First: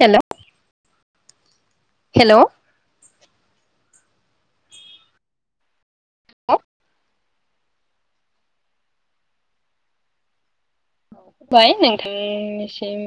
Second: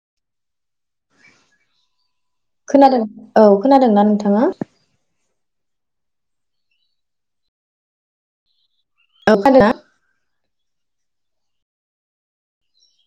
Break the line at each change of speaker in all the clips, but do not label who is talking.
हेल' hello
खोनादों औ खोना दोंना नोंथाङा?
खुलुमबाय
[inaudible]
फाय नोंथांनिसिम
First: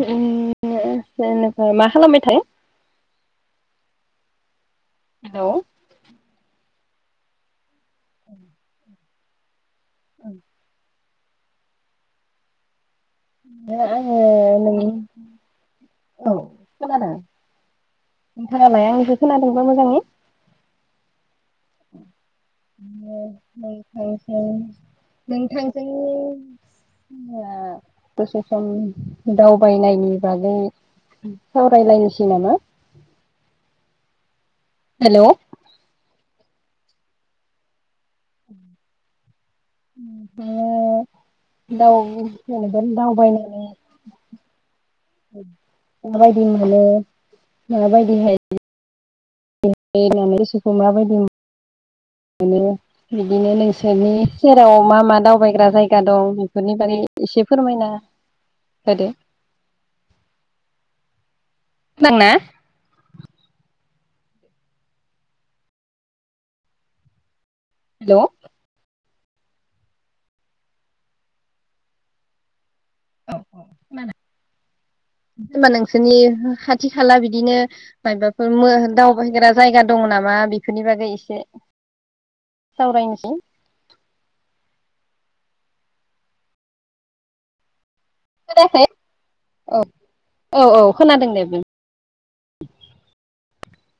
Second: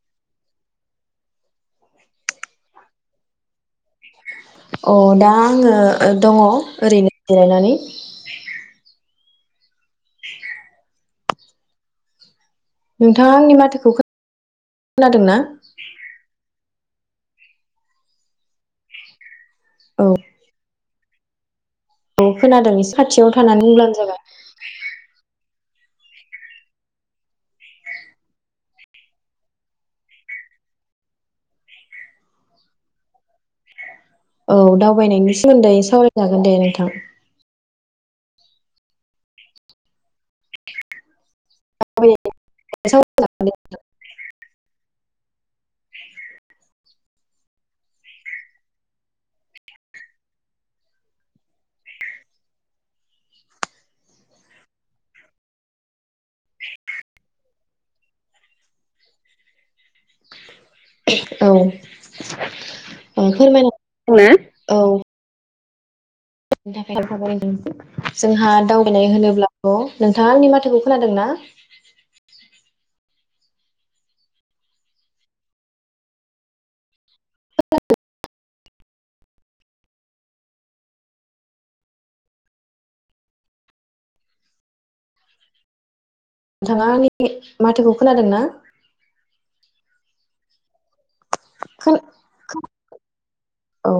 [unintelligible] मा खालामबाय थायो
अ दा
हेलौ
आङो दङ ओरैनो जिरायनानै
[inaudible]
नोंथाङा आंनि माथोखौ
आङो नोंनि
खोन नादों ना?
औ खोनादों नोंथाङालाय आंनिखौ खोना दोंबा
औ
मोजांङै?
औ खोनादों एसे खाथियाव थानानै होनब्लानो जाबाय
जों दसे सम दावबायनायनि बागै सावरायलायनोसै नामा
औ
हेल'
दावबायनायनि सोमोन्दै सावरायनो जागोन दे नोंथां
म दाउ जेनेबा दावबायनानै माबायदि मोनो माबायदिहाय होननानै इसोरखौ माबायदि मोनो बिदिनो नोंसोरनि सेराव मा मा दावबायग्रा जायगा दं बेफोरनि बारै एसे फोरमायना होदो
औ औ फोरमायना ना औ थाखाय
खोनादोंना
जोंहा दावबायनाय होनो नोंथां आंनि माथोखौ खोनादों ना
औ औ होनबा नोंसोरनि खाथि खाला बिदिनो माबाफोर दावबायग्रा जायगा दङ नामा बेफोरनि बागै एसे सावरायनोसै
नोंथाङा आंनि माथोखौ खोनादों ना
खोनायाखै औ औ औ खोनादों दे बुं
खो खोनादों औ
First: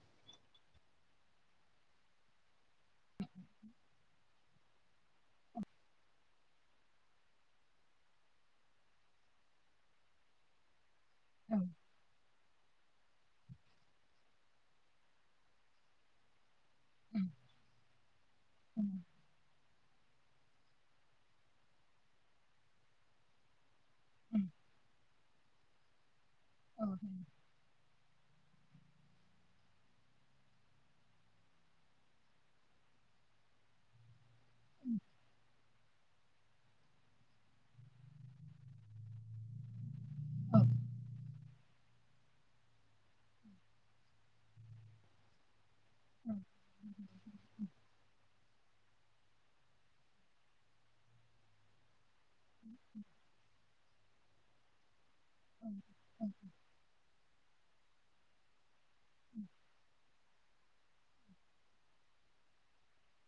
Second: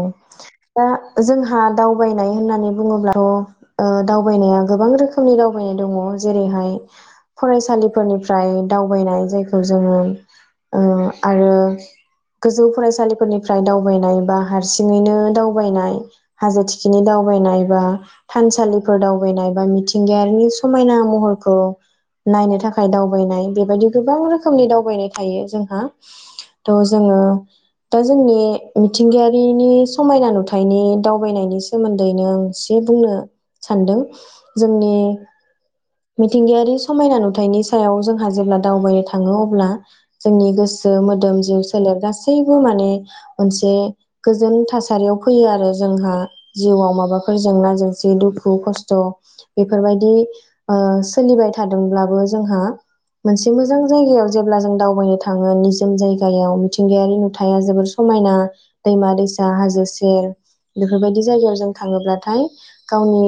दा जोंहा दावबायनाय होननानै बुङोब्लाथ' दावबायनाया गोबां रोखोमनि दावबायनाय दङ जेरैहाय फरायसालिफोरनिफ्राय दावबायनाय जायखौ जोङो आरो गोजौ फरायसालिफोरनिफ्राय दावबायनाय बा हारसिङैनो दावबायनाय हाजो थिखिनि दावबायनाय बा थानसालिफोर दावबायनाय बा मिथिंगायारि समायना महरखौ नायनो थाखाय दावबायनाय बेबायदि गोबां रोखोमनि दावबायनाय थायो जोंहा थ'
औ
जोङो दा जोंनि मिथिंगायारि नि समायना नुथायाइनि दावबायनायनि सोमोन्दैनो आं एसे बुंनो सान्दों जोंनि मिथिंगायारि समायना नुथायाइनि सायाव जोंहा जेब्ला दावबायनो थाङो अब्ला जोंनि गोसो मोदोम जिउ सोलेर गासैबो माने मोनसे गोजोन थासारियाव फैयो आरो जोंहा जिउआव माबाफोर जेंना जेंसि दुखु दुखु खस्थ' बेफोरबायदि सोलिबाय थादोंब्लाबो जोंहा मोनसे मोजां जायगायाव जेब्ला जों दावबायनो थां थाङो निजोम जायगायाव मिथिंगायारि नोजोर नुथाया जोबोर समायना दैमा दैसा हाजो सेर बेफोरबायदि जायगायाव जों थाङोब्लाथाय गावनि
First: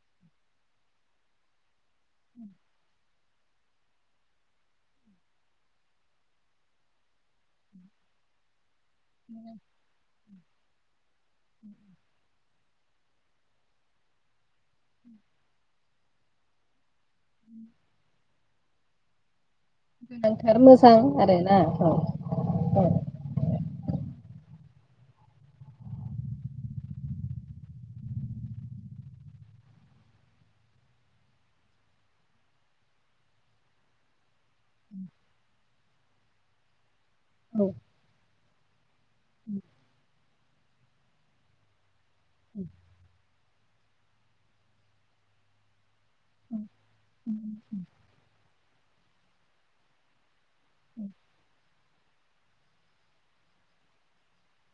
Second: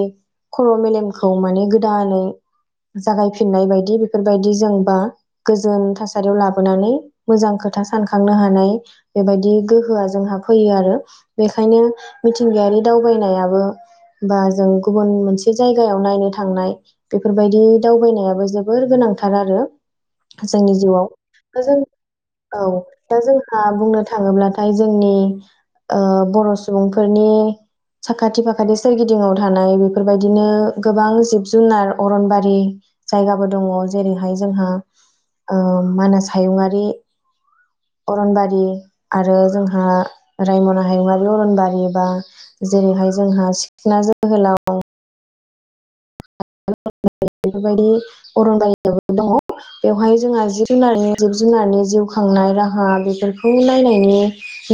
खर' मेलेमखौ माने गोदान जागायफिन फिननाय बायदि बेफोरबायदि जोंबा गोजोन थासारियाव लाबोनानै मोजां खोथा सानखांनो हानाय बेबायदि गोहोआ जोंहा फैयो आरो बेखायनो मिथिंगायारि दावबायनायाबो बा जों गुबुन मोनसे जायगायाव नायनो थांनाय बेफोरबायदि दावबायनायाबो जोब बोर गोनांथार आरो।
गोनांथार
जोंनि
मोजां
जिउआव
आरोना
दा जों
औ
औ दा जोंहा बुंनो थाङोब्ला जोंनि बर' सुबुंफोरनि साखाथि फाखाथि सोरगिदिंयाव थानाय बेफोरबायदिनो गोबां जिब जुनार अरनबारि जायगाबो दङ जेरैहाय जोंहा मानास हायुङारि
औ
अरनबारि आरो जोंहा रायमना हायुङरारि अरनबारि बा जेरैहाय जोंहा सिखना जोहोलाव [unintelligible] बेफोरबायदि अरनदायाबो दङ बेवहाय जोंहा जिब जुनारनि जिब जुनारनि जिउ खांनाय राहा बेफोरखौ नायनायनि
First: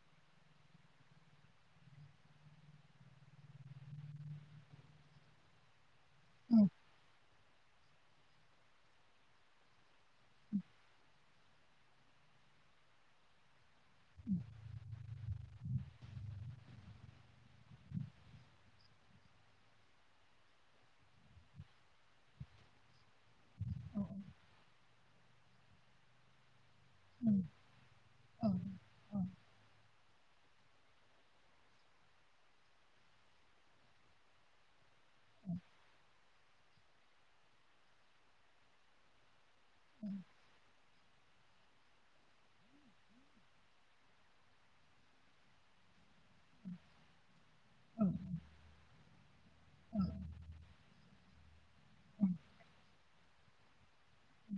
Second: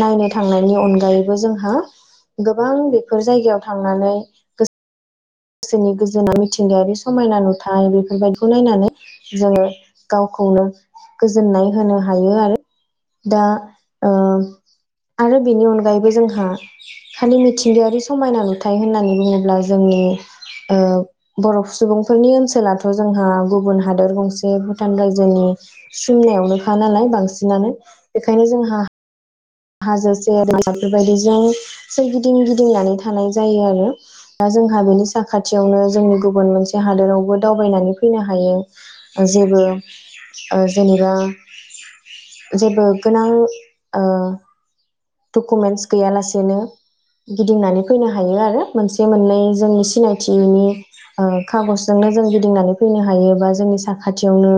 नायनो थांनायनि अनगायैबो जोंहा गोबां बेफोर जायगायाव थांनानै गोसो गोसोनि गोजोना मिथिंगायारि समायना नुथाय बेफोरबायदिखौ नायनानै जोङो गावखौनो गोजोननाय होनो हायो आरो दा ओ आरो बेनि अनगायैबो जोंहा खालि मिथिंगायारि समायना नुथाय होननानै बुङोब्ला जोंनि बर' सुबुंफोरनि ओनसोलाथ' जोंहा गुबुन हादर गंसे भुटान रायजोनि सिमनायावनो खा नालाय बांसिनानो बेखायनो जोंहा हाजो सेरसाद बेबायदिजोंस गिदिं गिदिंनानै थानाय जायो आरो दा जोंहा बेनि साखाथियावनो जोंनि गुबुन मोनसे हादोरावबो दावबायनानै फैनो हायो जेबो ओ जेनेबा जेबो गोनां ओ डकुमेन्टस गैयालासेनो गिदिंनानै फैनो हायो आरो मोनसे मोननै जोंनि सिनायथिनि खागजजोंनो जों गिदिंनानै फैनो हायो बा जोंनि साखाथियावनो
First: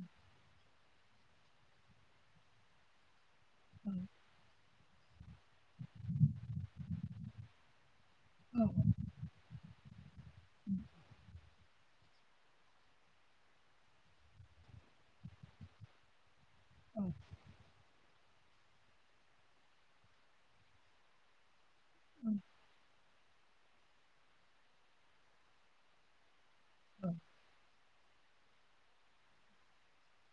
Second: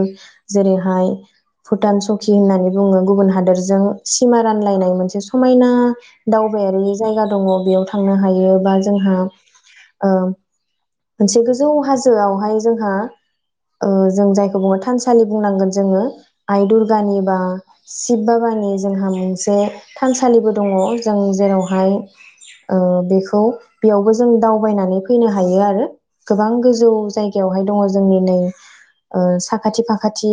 जेरैहाय भुटान सकि होननानै बुङो गुबुन हादोर जों सिमां थांलाय समायना दावबायारि जायगा दङ बेयाव थांनो हायो बा जोंहा ओ मोनसे गोजौ हाजोआवहाय जोंहा जों जायखौ बुङो थानसालि बुंनांगोन जोङो आइ दुरगानि बा सिश बा हानि जोंहा मोनसे थानसालिबो दङ जों जेराव हाय बिखौ खौ बेयावबो जों दावबायनानै फैनो हायो आरो। [inaudible] गोबां गोजौ जायगायावहाय दङ जोंनि नै ओ साखाथि फाखाथि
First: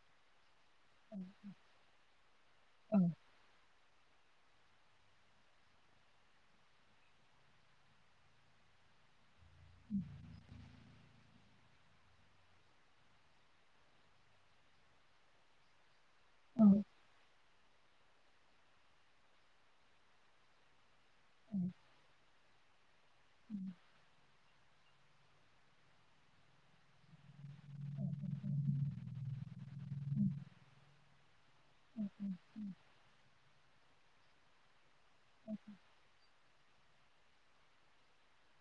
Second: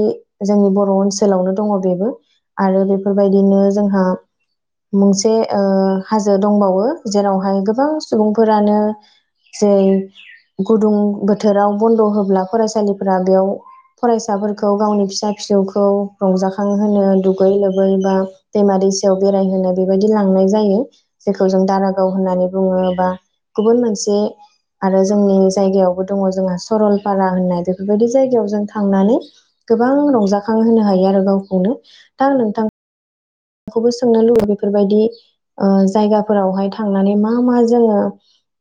जोंनि बर' ओनसोलावनो दङ बेबो आरो बेफोरबायदिनो जोंहा मुंसे ओ हाजो दंबावो जेरावहाय गोबां सुबुंफोरानो जै गुदुं बोथोराव बन्द' होब्ला फरायसालिफोरा बेयाव फरायसाफोरखौ गावनि फिसा फिसौखौ
औ औ
रंजाखांहोनो दुगै लोबै बा दैमा दैसायाव बेरायहोनो बेबायदि लांनाय जायो जेखौ जों दारागाव होननानै बुङोबा गुबुन मोनसे आरो जोंनि जायगायावबो दङ जोंहा सरलपारा होननाय बेफोरबायदि जायगायाव जों थांनानै गोबां रंजाखां होनो हायो आरो गाव खौनो दा आं नोंथां खौबो सोंनो लुबै बेफोरबायदि ओ जायगाफोरावहाय था थांनानै मा मा जोङो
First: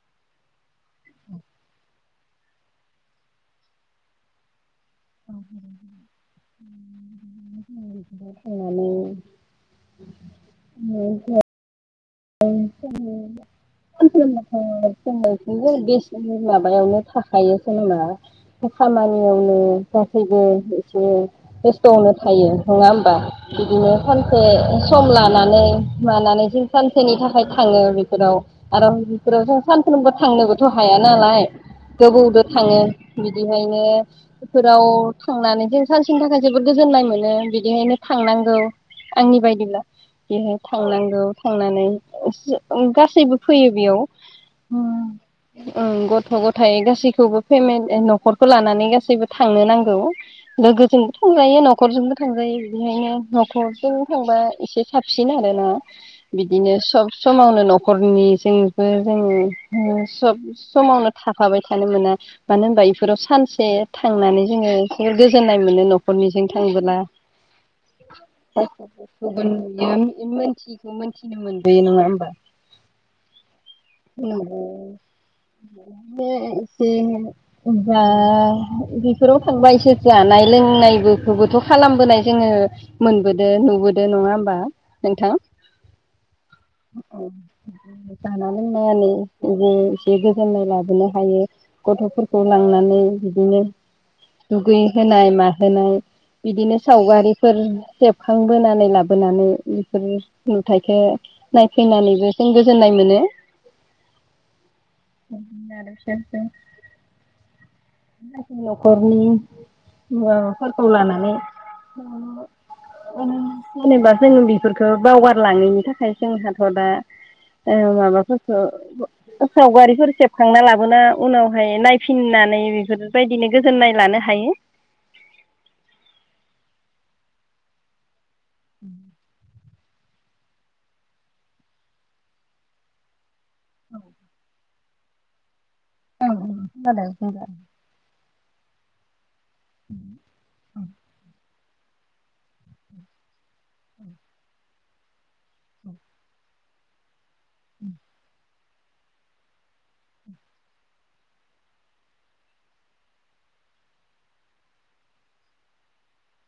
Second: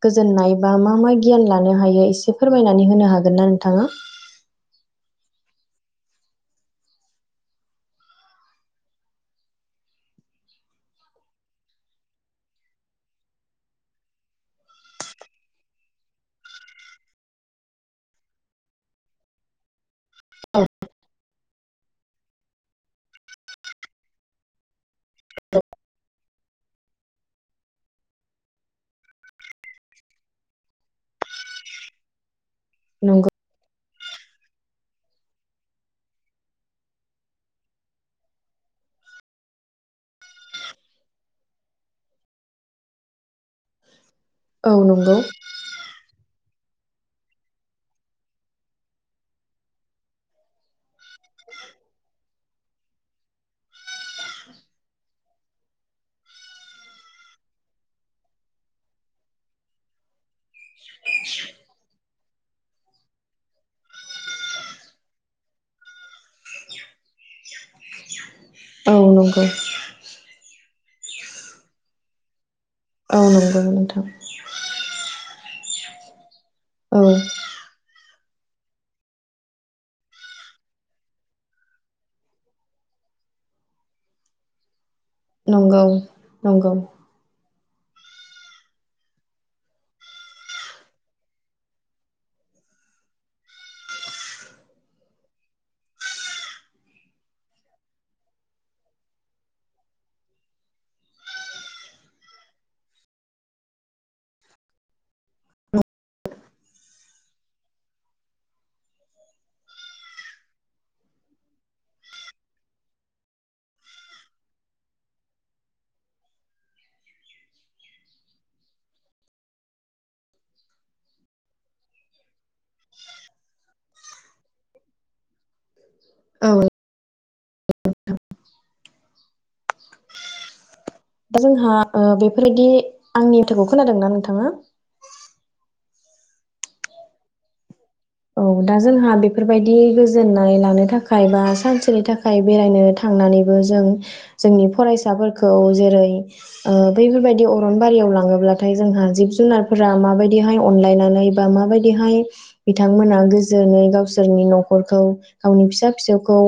गोजोननाय बा मा मा गियान लानो हायो एसे फोरमायनानै होनो हागोन ना नोंथाङा?
[unintelligible] [unintelligible] खामानियावनो गासैबो एसे बेस्थ'आवनो थायो नङा होमबा बिदिनो सानसे सम लानानै मानानै जों सानसेनि थाख हाय थाङो बेफोराव आरो बेफोरावथ सानफ्रोमबो थांनोबोथ' हाया नालाय गोबौदो थाङो
नंगौ
बिदिहायनो बेफोराव थांनानै जों सानसेनि थाखाय जोबोद गोजोननाय मोनो बिदिहायनो थांनांगौ आंनि बायदिब्ला बेहाय थांनांगौ थांनानै [unintelligible] गासैबो फैयो बेयाव
औ नंगौ
[unintelligible] ओं गथ' गथ थाय गासैखौबो फेमेन न'खरखौ लानानै गासैबो थांनो नांगौ लोगोजोंबो थांजायो न'खरजोंबो थांजायो बिदिहायनो न'खरजों थांबा एसे साबसिन आरोना बिदिनो सब समावनो न'खरनिजोंबो जोङो सब समावनो थाफाबाय थानो मोना मानो होनबा इफोराव सानसे थांनानै जोङो एसे गोजोननाय मोनो न'खरनिजों थांबोला
औ नंगौ
[unintelligible] थि खो मोनथिनो मोनो बे नङा ओमबा
औ नंगौ नोंथां
[unintelligible] से
औ
[unintelligible] ओ बेफोराव थांबा इसोर जानाय लोंनायबोफोखोबोथ' खालामबोनाय जोङो मोनबोदो नुबोदो नङा होमबा
नंगौ नंगौ
औ जाना लोंनानै बो एसे गोजोननाय लाबोनो हायो गथ'फोरखौ लांनानै बिदिनो दुगैहोनाय माहोनाय बिदिनो सावगारिफोर सेबखांबोनानै लाबोनानै बेफोर नुथायखो नायफैनानैबो जों गोजोननाय मोनो [unintelligible] न'खरनि माबाफोरखौ लानानै [unintelligible] जेनेबा जो बेफोरखौ बावगारलाङैनि थाखाय जोंहाथ' दा माबाफोरखौ सावगारिफोर सेबखांना लाबोना उनावहाय नायफिननानै बेफोरबायदिनो गोजोननाय लानो हायो
औ
[inaudible]
दा जोंहा बेफोरबायदि आंनि माथोखौ खोनादों ना नोंथाङा
औ जाबाय जाबाय
औ दा जोंहा बे बेफोरबायदि गोजोननाय लानो थाखाय बा सानसे नि थाखाय बेरायनो थांनानैबो जों जोंनि फरायसाफोरखौ जेरै बैफोरबाय दि अरन बारियाव लाङोब्ला नाथाय जोंहा जिब जुनारफोरा माबायदिहाय अनलायनानै बा माबायदिहाय बिथांमोना गोजोनै गावसोरनि न'खरखौ गावनि फिसा फिसौखौ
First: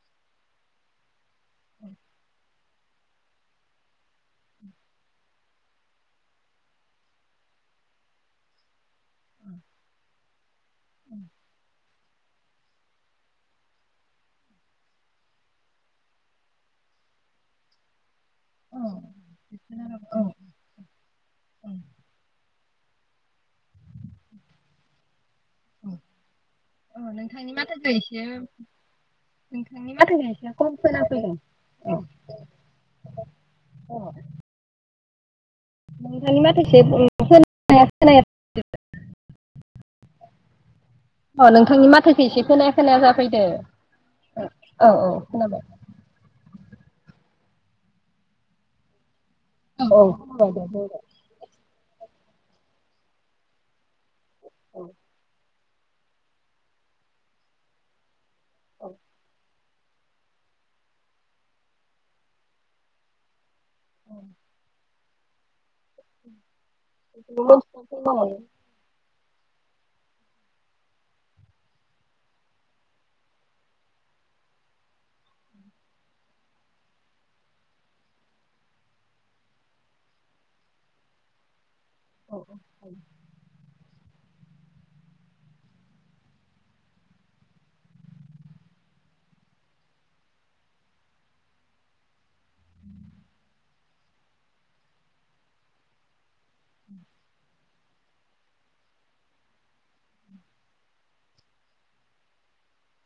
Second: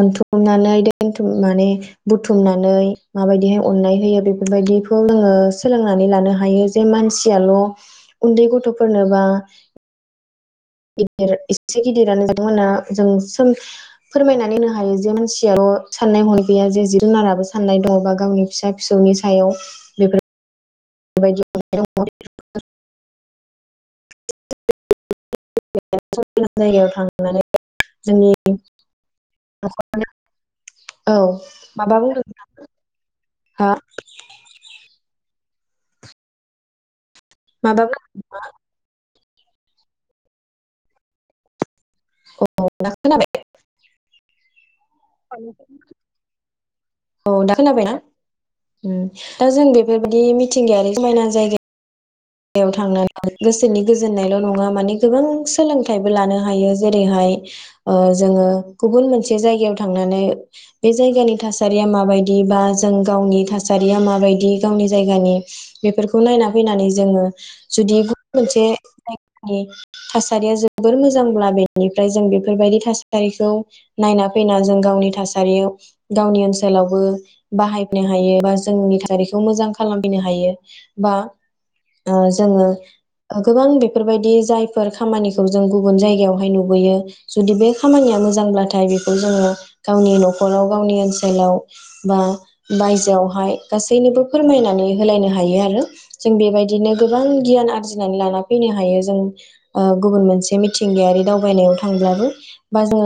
अनथुमनानै दोनथ माने बुथुमना नै माबायदिहाय अननाय होयो बेफोरबायदिखौ जोङो सोलोंनानै लानो हायो जे मानसियाल' उनदै गथ'फोरनोबा [unintelligible] गिदिरानो बिथांमोना जों फोरमायनानै होनो हायो जे मानसियाल' साननाय हनाय गैया जे जिब जुनाराबो साननाय दङबा गावनि फिसा फिसौनि सायाव
औ
बेफोर
औ
बेबायदि [unintelligible] [inaudible] जायगायाव
अ
थांनानै
नोंथांनि माथोखो एसे
जोंनि
नोंथांनि माथोखो एसे खम खोना
औ
फैदों
माबा बुंदों हा
औ [inaudible]
[inaudible]
नोंथांनि माथोखो एसे
माबा
खोनाया खोनाया [unintelligible] अ नोंथांनि माथ थोखो एसे खोनाया
बुंदों दा
खोनाया
खोनाबाय
जाफैदो औ औ खोनाबाय
औ दा खोनाबायना उ दा जों
औ औ
बेफोरबायदि
खोनाबाय दे
मिथिंगायारि समायना जायगा याव थांनानै गोसोनि गोजोन नायल' नङा माने गोबां सोलोंथाइबो लानो हायो जेरैहाय ओ जोङो गुबुन मोनसे जायगायाव थांनानै बे जायगानि थासारिया माबायदि बा जों गावनि थासारिया माबायदि गावनि जायगानि बेफोरखौ नायनानै फैनानै जोंङो जुदि
बुंलाय
गुबुन मोनसे थासारिया जोबोर मोजांब्ला बेनिफ्राय जों बेफोरबायदि थासारिखौ नायना फैना जों गावनि थासारियाव गावनि ओनसोलावबो बाहायनो हायो बा जोंनि थासारिखौ मोजां खालामफैनो हायो बा ओ जोंङो गोबां बि बेफोरबायदि जायफोर खामानिखौ जों गुबुन जायगायावहाय नुबोयो जुदि बे खामानिया मोजांब्लाथाय बेखौ जोंङो गावनि न'खराव गावनि ओनसोलाव बा बायजोआवहाय गासैनोबो फोरमायनानै होलायनो हायो आरो जों बेबायदि बिदिनो गोबां गियान आजिनानै लानानै फैनो हायो जों ओ गुबुन मिथिंगाया दावनायाव थांबो बा ज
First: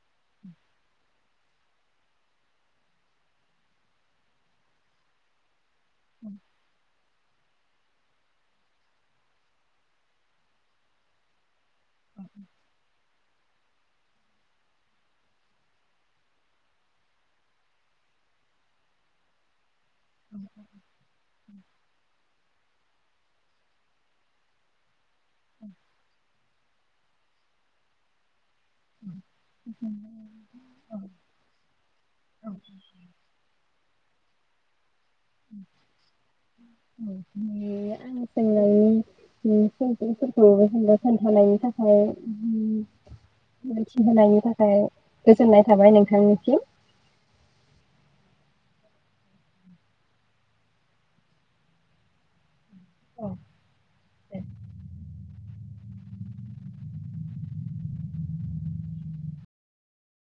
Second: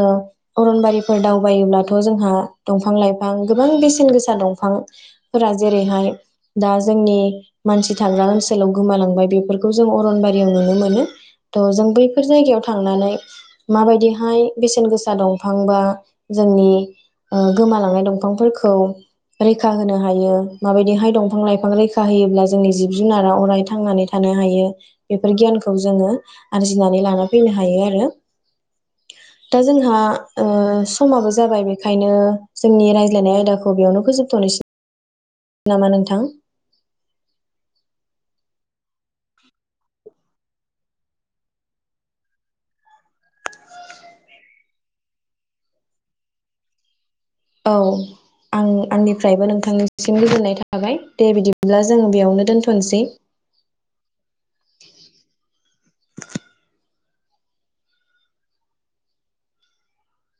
अ दावायोथ' जोंहा दफां - लाइफां गोबां बेसे गोसा दफां जेरैहाय दा जोंनि मानसि थांग्रा ओन आथिखालाव गोमालांबाय बेफोरखौ जों अरनबारियाव नुनो मोनो [unintelligible] जों बैफोर जायगायाव थांनानै मा बायदि हाय बेसेन गोसा दंफां बा जोंनि गोमालांनाय ओ दंफांफोरखौ रैखा होनो हायो माबायदि हाय दफां - लाइफां रैखा होब्ला जो जोंनि जिब - जुनार अराय थांनानै थानो हायो। बेफोर गियानखौ जोंङो आरजिनानै लाना फैनो हायो आरोना दा जोंहा समाबो जाबाय बेखायनो जोंनि रायज्लायनाय आयदाखौ बेयावनो फोजोबथ'नोसै नामा नोंथां
[unintelligible] ओम [unintelligible] [unintelligible] खिनथानायनि थाखाय ओम मिथिहोनायनि थाखाय गोजोननाय थाबाय नोंथांनिसिम
औ आं आंनिफ्रायबो नोंथांनिसिम गोजोननाय थाबाय दे बिदिब्ला जोंङो बेयावनो दोनथ' [unintelligible]